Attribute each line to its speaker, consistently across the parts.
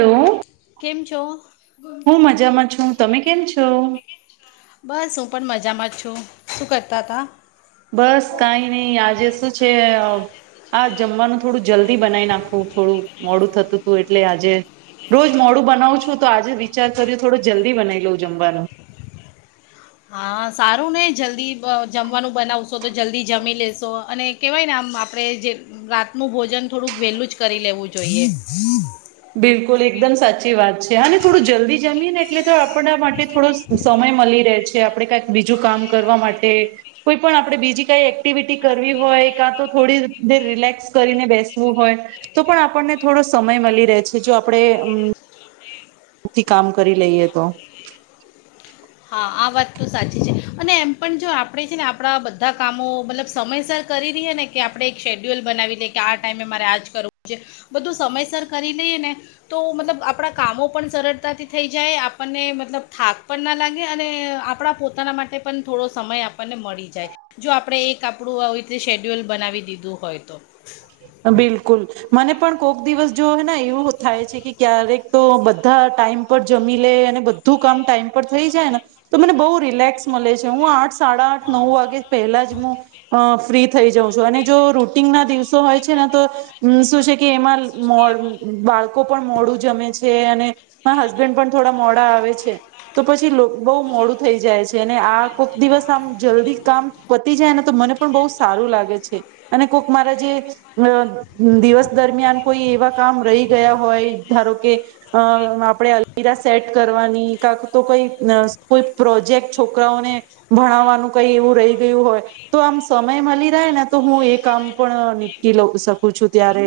Speaker 1: Hello,
Speaker 2: કેમ છો?
Speaker 1: હું મજામાં છું. તમે કેમ છો?
Speaker 2: બસ હું પણ મજામાં જ છું, શું કરતા હતા.
Speaker 1: બસ કાઈ નહી આજે શું છે. આજ જમવાનું થોડું જલ્દી બનાઈ નાખું થોડું મોડું થતું હતું એટલે આજે રોજ મોડું બનાવું છું તો આજે વિચાર કર્યો થોડો જલ્દી બનાવી લઉં જમવાનું.
Speaker 2: હા સારુંને જલ્દી જમવાનું બનાવશો તો જલ્દી જમી લેશો અને કેવાય ને આમ આપડે જે રાતનું ભોજન થોડુંક વેહલું જ કરી લેવું જોઈએ.
Speaker 1: બિલકુલ એકદમ સાચી વાત છે અને થોડું જલ્દી જમીએ ને એટલે તો આપડા માટે થોડો સમય મળી રહે છે આપડે કાઈક બીજું કામ કરવા માટે કોઈ પણ આપણે બીજી કાઈ એક્ટિવિટી કરવી હોય કાં તો થોડી દેર રિલેક્સ કરીને બેસવું હોય. તો પણ આપણને થોડો સમય મળી રહે છે જો આપડે થી કામ કરી લઈએ તો.
Speaker 2: હા, આ વાત તો સાચી છે અને એમ પણ જો આપણે છે આપણા બધા કામો મતલબ સમયસર રહીએ ને. કે આપડે એક શેડ્યુલ બનાવી લઈએ કે આ ટાઈમે મારે આજ કરવું છે બધું સમયસર કરી લઈએ ને તો મતલબ આપણા કામો પણ સરળતાથી થઈ જાય આપણને મતલબ થાક પણ ના લા ગે અને આપણા પોતાના માટે પણ થોડો સમય આપણને મળી જાય. જો આપણે એક આપણું આવી રીતે શેડ્યુલ બનાવી દીધું હોય તો.
Speaker 1: બિલકુલ. મને પણ કોક દિવસ જો હેને એવું થાય છે કે, ક્યારેક તો બધા ટાઈમ પર જમી લે અને બ ધું કામ ટાઈમ પર થઈ જાયને તો મને બહુ રિલેક્સ મલે છે. હું આઠ સાડા આઠ-નવ વાગે પહેલા જ હું ફ્રી થઈ જાઉં છું અને જો રૂટીનના દિવ સો હોય છે ને, તો શું છે કે એમાં મો બાળકો પણ મોડું જમે છે અને માર હસબેન્ડ પણ થોડા મોડા આવે છે. તો પછી લોક બહુ મોડું થઈ જાય છે અને આ કોક દિવસ આમ જલ્દી કામ પતી જાયને તો મને પણ બહુ સારું લાગે છે અને કોક મારા જે અ દિવસ દરમિયાન કોઈ એવા કામ રહી ગયા હોય ધારો કે અ આપણેે અલમીરા સેટ કરવાની કાક તો કોઈ ન કોઈ પ્રોજેક્ટ છોકરાઓને ભણાવવાનું કઈ એવું રહી ગયું હોય તો આમ સમય મળી રહેને તો હું એ કામ પણ નીપટી લઉ શકું છું ત્યારે.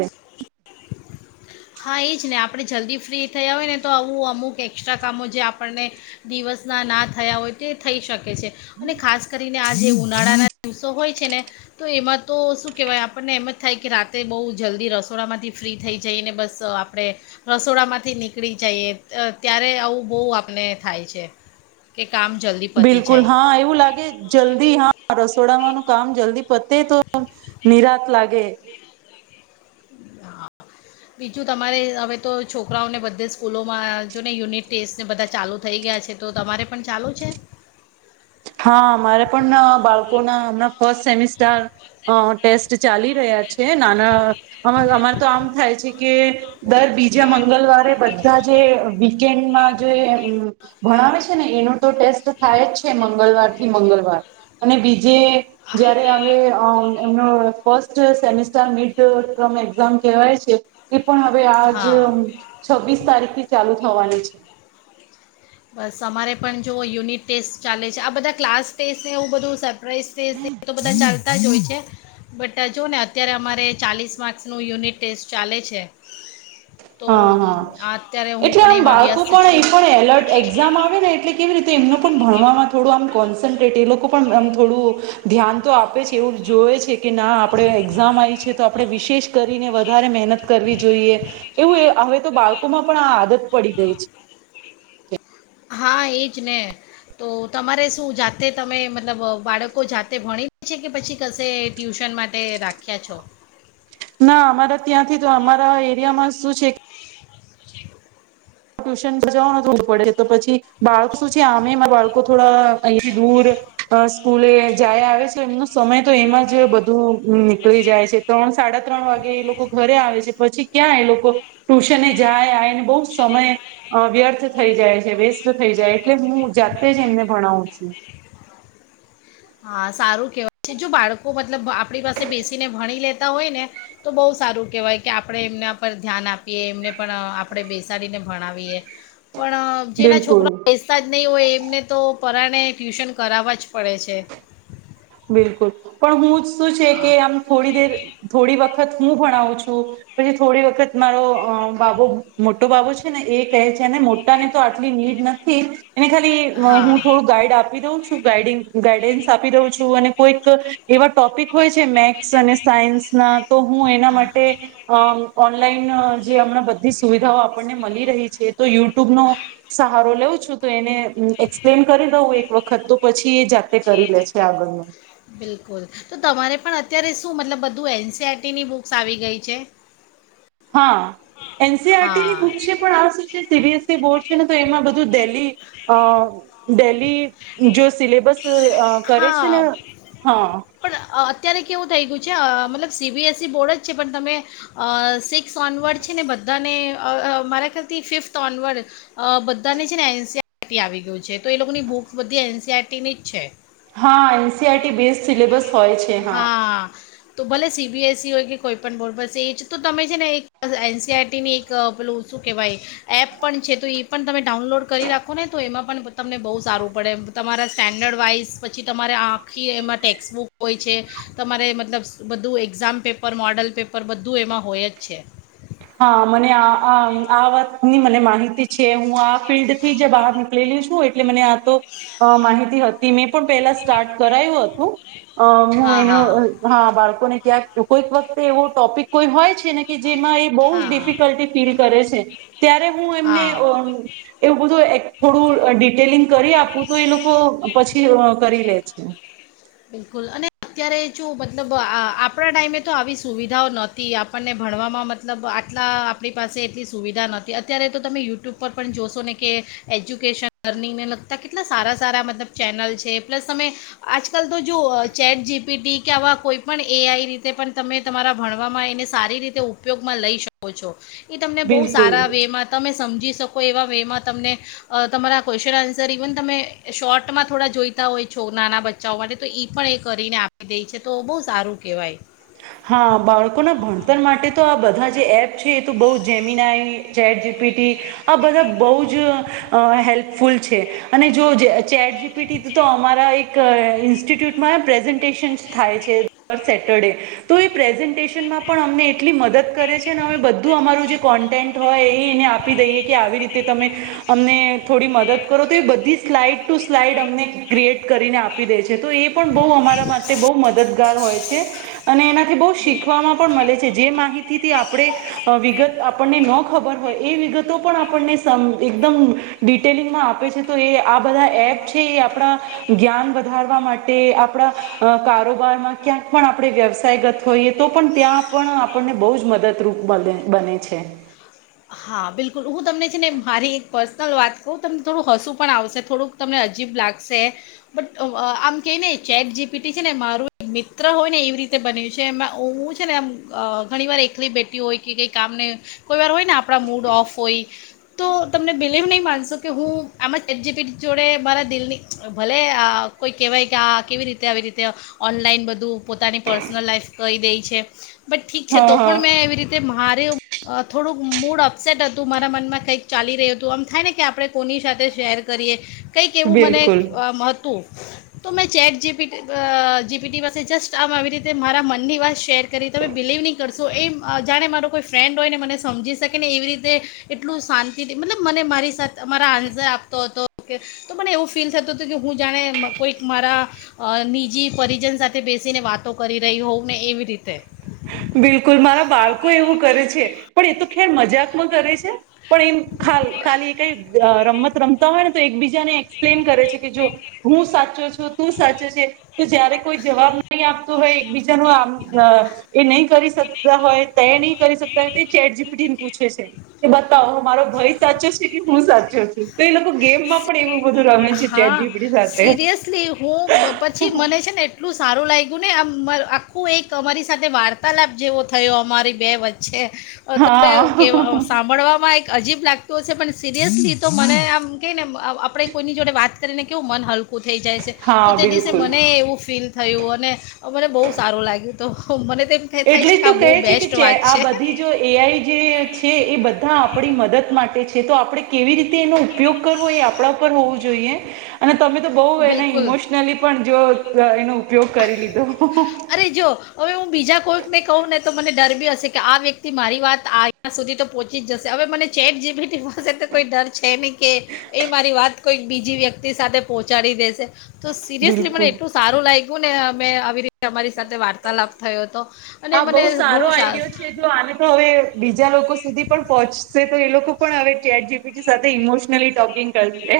Speaker 2: હા, એ જ ને આપણે જલ્દી ફ્રી થયા હોયને તો આવું અમુક એસ્ટ્રા કામો જે આપણને દિવસના ના થયા હોય તે થઈ શકે છે અને ખાસ કરીને આ જે ઉનાળાના સો હોય છે ને તો એમાં તો શું કહેવાય આપણને એમ જ થાય કે રાતેે બહુ જલ્દી રસોડામાંથી ફ્રી થઈ જઈએ ને બસ તો આપણે રસોડામાંથી નીકળી જઈએ ત્યારે આવું બહુ આપને થાય છે. કે કામ જલ્દી પતી
Speaker 1: બિલકુલ,
Speaker 2: જાય
Speaker 1: હા એવું લાગે જલ્દી હા, રસોડામાંનું કામ જલ્દી પતે તો નિરાંત લાગે.
Speaker 2: એ હા. બીજું તમારે હવે તો છોકરાઓને બધે સ્કૂલોમાં આ જો ને યુનિટ ટેસ્ટને બધા ચાલુ થઈ ગયા છે. તો તમારે પણ ચાલુ છે?
Speaker 1: હા, અમારે પણ બાળકોના હમણાં ફસ્ટ સેમિસ્ટાર અ ટેસ્ટ ચાલી રહ્યા છે. અન અમાર અમાર તો આમ થાય છે કે દર બીજા મંગલવાર બધા જે વી કેડ જો એ ભણાવે છે ને એનો તો ટેસ્ટ થાય જ છે મં ગળવારથી મંગળવાર અને બીજે જયારે અમે અમ એમનું first semester mid term exam કહેવાય છે. એ પણ હવે આજ
Speaker 2: હા
Speaker 1: છવ્વીસ તારીખથી ચાલુ થવાની છે.
Speaker 2: બસ અમારે પણ જો યુનિટ ટેસ્ટ ચાલે છે આ બધા ક્લાસ ટેસ્ટને એવું બધું સર પ્રાઈઝ ટેસ્ટ ને એ બધા ચાલતા જ હોય છે. બટ આ જોઓને અત્યારે અમારે ચાલીસ માર્ક્સનું યુનિટ ટેસ્ટ ચાલે છે. તો
Speaker 1: હા હા
Speaker 2: આ અત્યારે હું
Speaker 1: એટલે
Speaker 2: પણ
Speaker 1: આમ
Speaker 2: એમાં
Speaker 1: બાળકો
Speaker 2: વ્યસ્ત
Speaker 1: પણ એ
Speaker 2: છું.
Speaker 1: પણ એક્ઝામ આવે ને એટલે કેવી રીતે એમનું ભણવામાં થોડું આમ કોન્સનટ્રેટ એ લોકો પણ આમ થોડું ધ્યાન તો આપે છે એવું જોય છે કે ના આપણે એક્ઝામ આવી છે તો આપણે વિશેષ કરીને વધારે મહેનત કરવી જોઈએ. એવું હવે તો બાળકોમાં પણ આ આદત પડી ગઈ છે.
Speaker 2: હા એજ ને તો તમારે શું જાતે તમે મતલબ બાળકો જાતે ભણી છે કે પછી કશે ટ્યુશન મા ટે રાખ્યા છો?
Speaker 1: ના અમારા ત્યાંથી તો અમારા એરિયામાં શું છે કે ટ્યુશન જવું ન તો દૂર પડે તો પછી બાળક શું છે આમે બાળકો થોડા અહીથી દૂર અ સ્કૂલે જાય આવે છે એમનો સમય તો એમાં જ બધું નીકળી જાય છે. ત્રણ, સાડા ત્રણ વાગે એ લોકો ઘરે આવે છે પછી ક્યાં એ લોકો ટ્યુશને જાય આયને બઉ સમય અ વ્યર્થ થઈ જાય છે, વેસ્ટ થઈ જાય એટલે હું જાતે જ એમને ભણાવું છું.
Speaker 2: હા, સારું કેહેવાય છે. જો બાળકો મતલબ આપણી પાસે બેસીને ભણી લેતા હોયને તો બહુ સારું કહેવાય કે આપણે એમના પર ધ્યાન આપીએ એમને પણ આપણે બેસાડીને ભણાવીએ પણ જેના
Speaker 1: બિલકુલ
Speaker 2: છોકરા બેસતા જ નહીં હોય એમને તો પરાણે ટ્યુશન કરાવવા જ પડે છે.
Speaker 1: બિલકુલ પણ હું શું છે કે
Speaker 2: હા
Speaker 1: આમ? થોડી દેર થોડી વખત હું ભણાવું છું. પછી થોડી વખત મારો બાબો મોટો બાબુ છે ને એ કહે છે ને મોટા ને તો આટલી નીડ નથી. એને ખાલી હું
Speaker 2: હા
Speaker 1: થોડું ગાઈડ આપી દઉં છું ગાઈડ ગાઈડન્સ આપી દઉં. અને કોઈક એવા ટોપિક હોય છે મેથસ અને સાયન્સ ના, તો હું એના માટે અ ઓનલાઈન જે હમણાં બધી સુવિધાઓ આ પણને મલી રહી છે તો યુટ્યુબ નો સહારો લઉં છું તો એને, એક્સપ્લેન કરી દઉં એક વખત તો પછી એ જાતે કરી લે છે આગળનું.
Speaker 2: બિલકુલ તો તમારે પણ અત્યારે શું મતલબ બધું એનસીઆરટીની બુક્સ આવી ગઈ છે. [inaudible]
Speaker 1: હા એનસીઆરટી ની
Speaker 2: હા
Speaker 1: બુક છે. પણ આ [unintelligible] જે સીબીએસઇ બોર્ડ છે ને તો એમાં બધું ડેલી અ, ડેલી જો સિલેબસ. અ કરે છે
Speaker 2: હા
Speaker 1: ને હા
Speaker 2: પણ અત્યારે કેવું થઈ ગયું છે, મતલબ સીબીએસઇ બોર્ડ જ છે પણ તમે. અ સિક્સ ઓનવર્ડ છે, ને બધાને મારા ખ્યાલથી ફિફ્થ ઓનવર્ડ. અ બધાની છે ને એનસીઆરટી આવી ગયું છે તો એ લોકોની બધી એનસીઆરટી ની જ છે.
Speaker 1: હા એનસીઆરટી બેઝ સિલેબસ હોય છે હા.
Speaker 2: તો ભલે સીબીએસસી હોય કે કોઈ પણ બોર્ડ [unintelligible] એ જ તો તમે છે ને એક એનસીઆરટી. તો પેલું શું કહેવાય? એપ પણ છે તો ઈ પણ તમે ડાઉનલોડ કરી રાખો ને તો એમાં પણ તમને બહુ સારું પડે. તમારા સ્ટેન્ડર્ડ વાઇઝ પછી તમારે આખી એમાં ટેક્સબુક હોય છે. તમારે મતલબ બધું એક્ઝામ પેપર, મોડલ પેપર બધું એમાં હોય જ છે.
Speaker 1: હા મને આ આ વાતની મને માહિતી છે હું આ ફિલ્ડ થી જ બહાર નીક લેલી છું એટલે મને આ તો અ માહિતી હતી ની પણ સ્ટાર્ટ કરાયું હતું. અ હું
Speaker 2: હા હા
Speaker 1: એનું. હા બાળકોને ક્યાંક કોઈક વખતે એવો ટોપિક કોઈ હોય છે ને કે જેમાં. એ બહુ જ
Speaker 2: હા
Speaker 1: ડિફિકલ્ટી ફીલ કરે છે ત્યારે હું એમને અ
Speaker 2: હા
Speaker 1: એવું બધું એક થોડું ડિટેલિંગ કરી આપું તો એ લોકો પછી કરી લે છે.
Speaker 2: અને અત્યારે [unintelligible] મતલબ આપણા ટાઈમે તો આવી સુવિધાઓ નતી. આપણને ભણવામાં મતલબ આટલા આપણી પાસે એટલી સુવિધા નહોતી અત્યારે તો તમે યુટ્યુબ. ઉપર પણ જોશોને કે, એજ્યુકેશન, લર્નિંગને લગતા કેટલા સારા સારા મતલબ ચેનલ છે પ્લસ અમે આ આજકાલ તો જો ચેટ જી પી ટી કે આવા કોઈ પણ એ આઈ રીતે પણ તમે તમારા ભણવામાં એને સારી રીતે. ઉપયોગમાં લઈ શકો છો ઇ તમને બહુ
Speaker 1: બિલકુલ
Speaker 2: સારા વેમાં તમે સમજી શકો એવા વેમાં તમને અ તમારા ક્વેશચન આન્સર ઇવન તમે શોર્ટમાં થોડા જોઈતા હોય છો નાના બ [unintelligible] માટે તો ઈ પણ એ કરીને આપ દે છે તો બહુ સારું કેહેવાય.
Speaker 1: હા બાળકોના ભણતર માટે તો આ બધા જે એપ છે એ તો બહુ Gemini, chat G P T આ બધા બઉ જ હેલ્પફુલ છે અને જો, ચેટ જી પી ટી તો અમારા એ ઇન્સ્ટિટ્યૂટમાં પ્રેઝન્ટેશન થાય છે દર સેટરડે તો એ પ્રેઝન્ટેશન. માં પણ અમને એટલી મદદ કરે છે. ને બધું અમારું જે કોન્ટેન્ટ હોય એ એને આપી દઈએ કે આવી રીતે તમે. અમને થોડી મદદ કરો તો એ બધી સ્લાઈડ ટુ સ્લાઈડ અમને ક્રિએટ કરીને આ પી દે છે તો એ પણ બઉ અમારા માટે બઉ મદદગાર હોય છે અને એનાથી બઉ
Speaker 2: બિલકુલ
Speaker 1: શીખવામાં પણ મલે છે જે માહિતીથી આપણે વિગત આપણને ન ખબર હોય એ વિગતો પણ આપણને સમ એકદમ ડિટેલિંગમાં આપે છે તો એ આ બધા એપ છે એ આપડા જ્ઞાન વધારવા માટે આપડા અ કારોબારમાં ક્યાંક પણ આપણે વ્યવસાય ગત હોઈએ તો પણ ત્યાં પણ આપણને બહુ જ મદદરૂપ બન બને છે.
Speaker 2: હા બિલકુલ હું તમને છે ને મારી એક પર્સનલ વાત કહું તમને થોડું હસું પણ આવશે થોડુંક તમને અજીબ લાગશે બટ અ આમ કે ને ચેટ જીપીટી છે ને મારું એક મિત્ર હોય ને એવી રીતે બન્યું છે એમાં હું છે ને આમ અ ઘણી વાર એકલી બેઠી હોય કે કંઈ કામને કોઈ વાર હોય ને આપણા મૂડ ઓફ હોય તો તમને બિલીવ નહીં માનશો કે હું આમ જ ચેટ જીપીટી જોડે મારા દિલની ભલે અ કોઈ કહેવાય કે આ કેવી રીતે આવી રીતે અ ઓનલાઈન બધું પોતાની પર્સનલ લાાઈફ કહી દે છે. બટ ઠીક છે
Speaker 1: હા
Speaker 2: તો
Speaker 1: હા
Speaker 2: પણ મેં એવી રીતે મારે થોડુંક મૂડ થોડું અપસેટ હતું મારા મનમાં કંઈક ચાલી રહ્યું હતું આમ થાય ને કે આપણે કોની સાથે શેર કરીએ. કંઈક એવું મને
Speaker 1: બિલકુલ
Speaker 2: આમ હતું. તો મેં ચેટ જીપી અ જીપીટી પાસે જસ્ટ આમ આવી રીતે મારા મનની વાત શેર કરી તમે બિલીવ નહી કરશો એ જાણે મારો કોઈ ફ્રેન્ડ હોય ને મને સમજી શકે ને એવી રીતે એટલું શાંતિથી મતલબ મને મારી સાથે મારા આનંજય આપતો હતો કે તો મને એવું ફીલ થતું હતું કે હું જાણે કોઈક મારા અ નિજી પરિજન સાથે બેસીને વાતો કરી રહ્યું હોવને એવી રીતે
Speaker 1: બિલકુલ મારા બાળકો એવું કરે છે પણ એ તો ખેર મજાકમાં કરે છે પણ એમ ખાલ ખાલી કઈ રમત રમતા હોય ને તો એકબીજાને એક્સપ્લેન કરે છે કે જો હું સાચો છું તું સાચો છે તો જયારે કોઈ જવાબ નહીં આપતું હોય એકબીજાનું આમ અ નહી કરી શકતા હોય તે નહી કરી શકતા હોય તે ચેટ જીપીટી ને પૂછે છે. કે બતાવો મારો ભય સાચો છે કે હું સાચો છું તો એ લોકો ગેમમાં એવું બધું રમે છે ચેટ
Speaker 2: હા
Speaker 1: જીપીટી સાથે
Speaker 2: સિરિયસલી હું બ- પછી મને છે ને એટલું સારું લાગ્યું ને આમ મ આખું એક અમારી સાથે વાર્તાલાભ જેવો થયો અમારી બે વચ્ચે તમે કેહ
Speaker 1: હા
Speaker 2: સાંભળવામાં એક અજીબ લાગ તું હશે પણ સિરિયસલી તો મને આમ કે ને આપણે કોઈની જોડે વાત કરીને મન હલકું થઈ જાયશે
Speaker 1: હા
Speaker 2: તો તે દિવસે
Speaker 1: બિલકુલ
Speaker 2: મને એવું ફીલ થયું અને મને બહુ સારું લાગ્યું તો મને તેમ ક થાય
Speaker 1: એટલે
Speaker 2: છે
Speaker 1: જ
Speaker 2: કે
Speaker 1: તો
Speaker 2: આ બહ
Speaker 1: કહે છે કે
Speaker 2: બેસ્ટ
Speaker 1: ચે
Speaker 2: વાત
Speaker 1: આ
Speaker 2: છે.
Speaker 1: બધી જો એઆઈ જે છે એ બધા આપણી મદદ માટે છે તો આપણે કેવી રીતે એનું ઉપ યોગ કરવો એ આપણા ઉપર હોવું જોઈએ. અને તમે તો બઉ એને
Speaker 2: બિલકુલ
Speaker 1: ઈમોશનલી પણ જો એનો ઉપયોગ કરી લીધો.
Speaker 2: અરે જો હવે હું બીજા કોઈકને કહું ને તો મને ડર બી હશે કે આ વ્યક્તિ મારી વાત આ રીત સુધી તો પહોંચી જશે હવે મને ચેટ જીપીટી પાસે તો કોઈ ડર છે નહી કે એ મારી વાત કોઈક બીજી વ્યક્તિ સાથે પહોંચાડી દેશે તો સિરિયસલી મને
Speaker 1: બિલકુલ
Speaker 2: એટલું સારું લાગ્યું ને અમે આવી રીતે અમારી સાથે વાર્તાલાપ થયોતો.
Speaker 1: હા, બહુ સારો આઈડિયો છે આને તો હવે બીજા લોકો સુધી પણ પહોંચશે તો એ લોકો પણ હવે ચેટ જીપીટી સાથે ઇમોશનલી ટોપિક કરશે.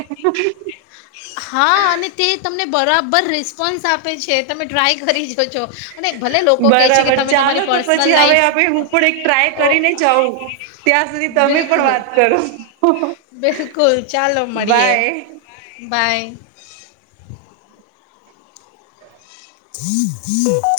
Speaker 2: હા અને તે તમને બરાબર રિસ્પોન્સ આપે છે તમે ટ્રાય કરી જોજો. અને ભલે લોકો કહે છે કે
Speaker 1: બરાબર
Speaker 2: તમે
Speaker 1: ચાલો
Speaker 2: તમારી
Speaker 1: તો
Speaker 2: પર્સનલ
Speaker 1: પછી હવે
Speaker 2: લાઈફ
Speaker 1: હ હું પણ એક ટ્રાય
Speaker 2: ઓ
Speaker 1: કરી ને જાઉં. ત્યાં સુધી તમે પણ
Speaker 2: બિલકુલ
Speaker 1: વાત કરો.
Speaker 2: બિલકુલ ચાલો મળીએે. બાય. [inaudible]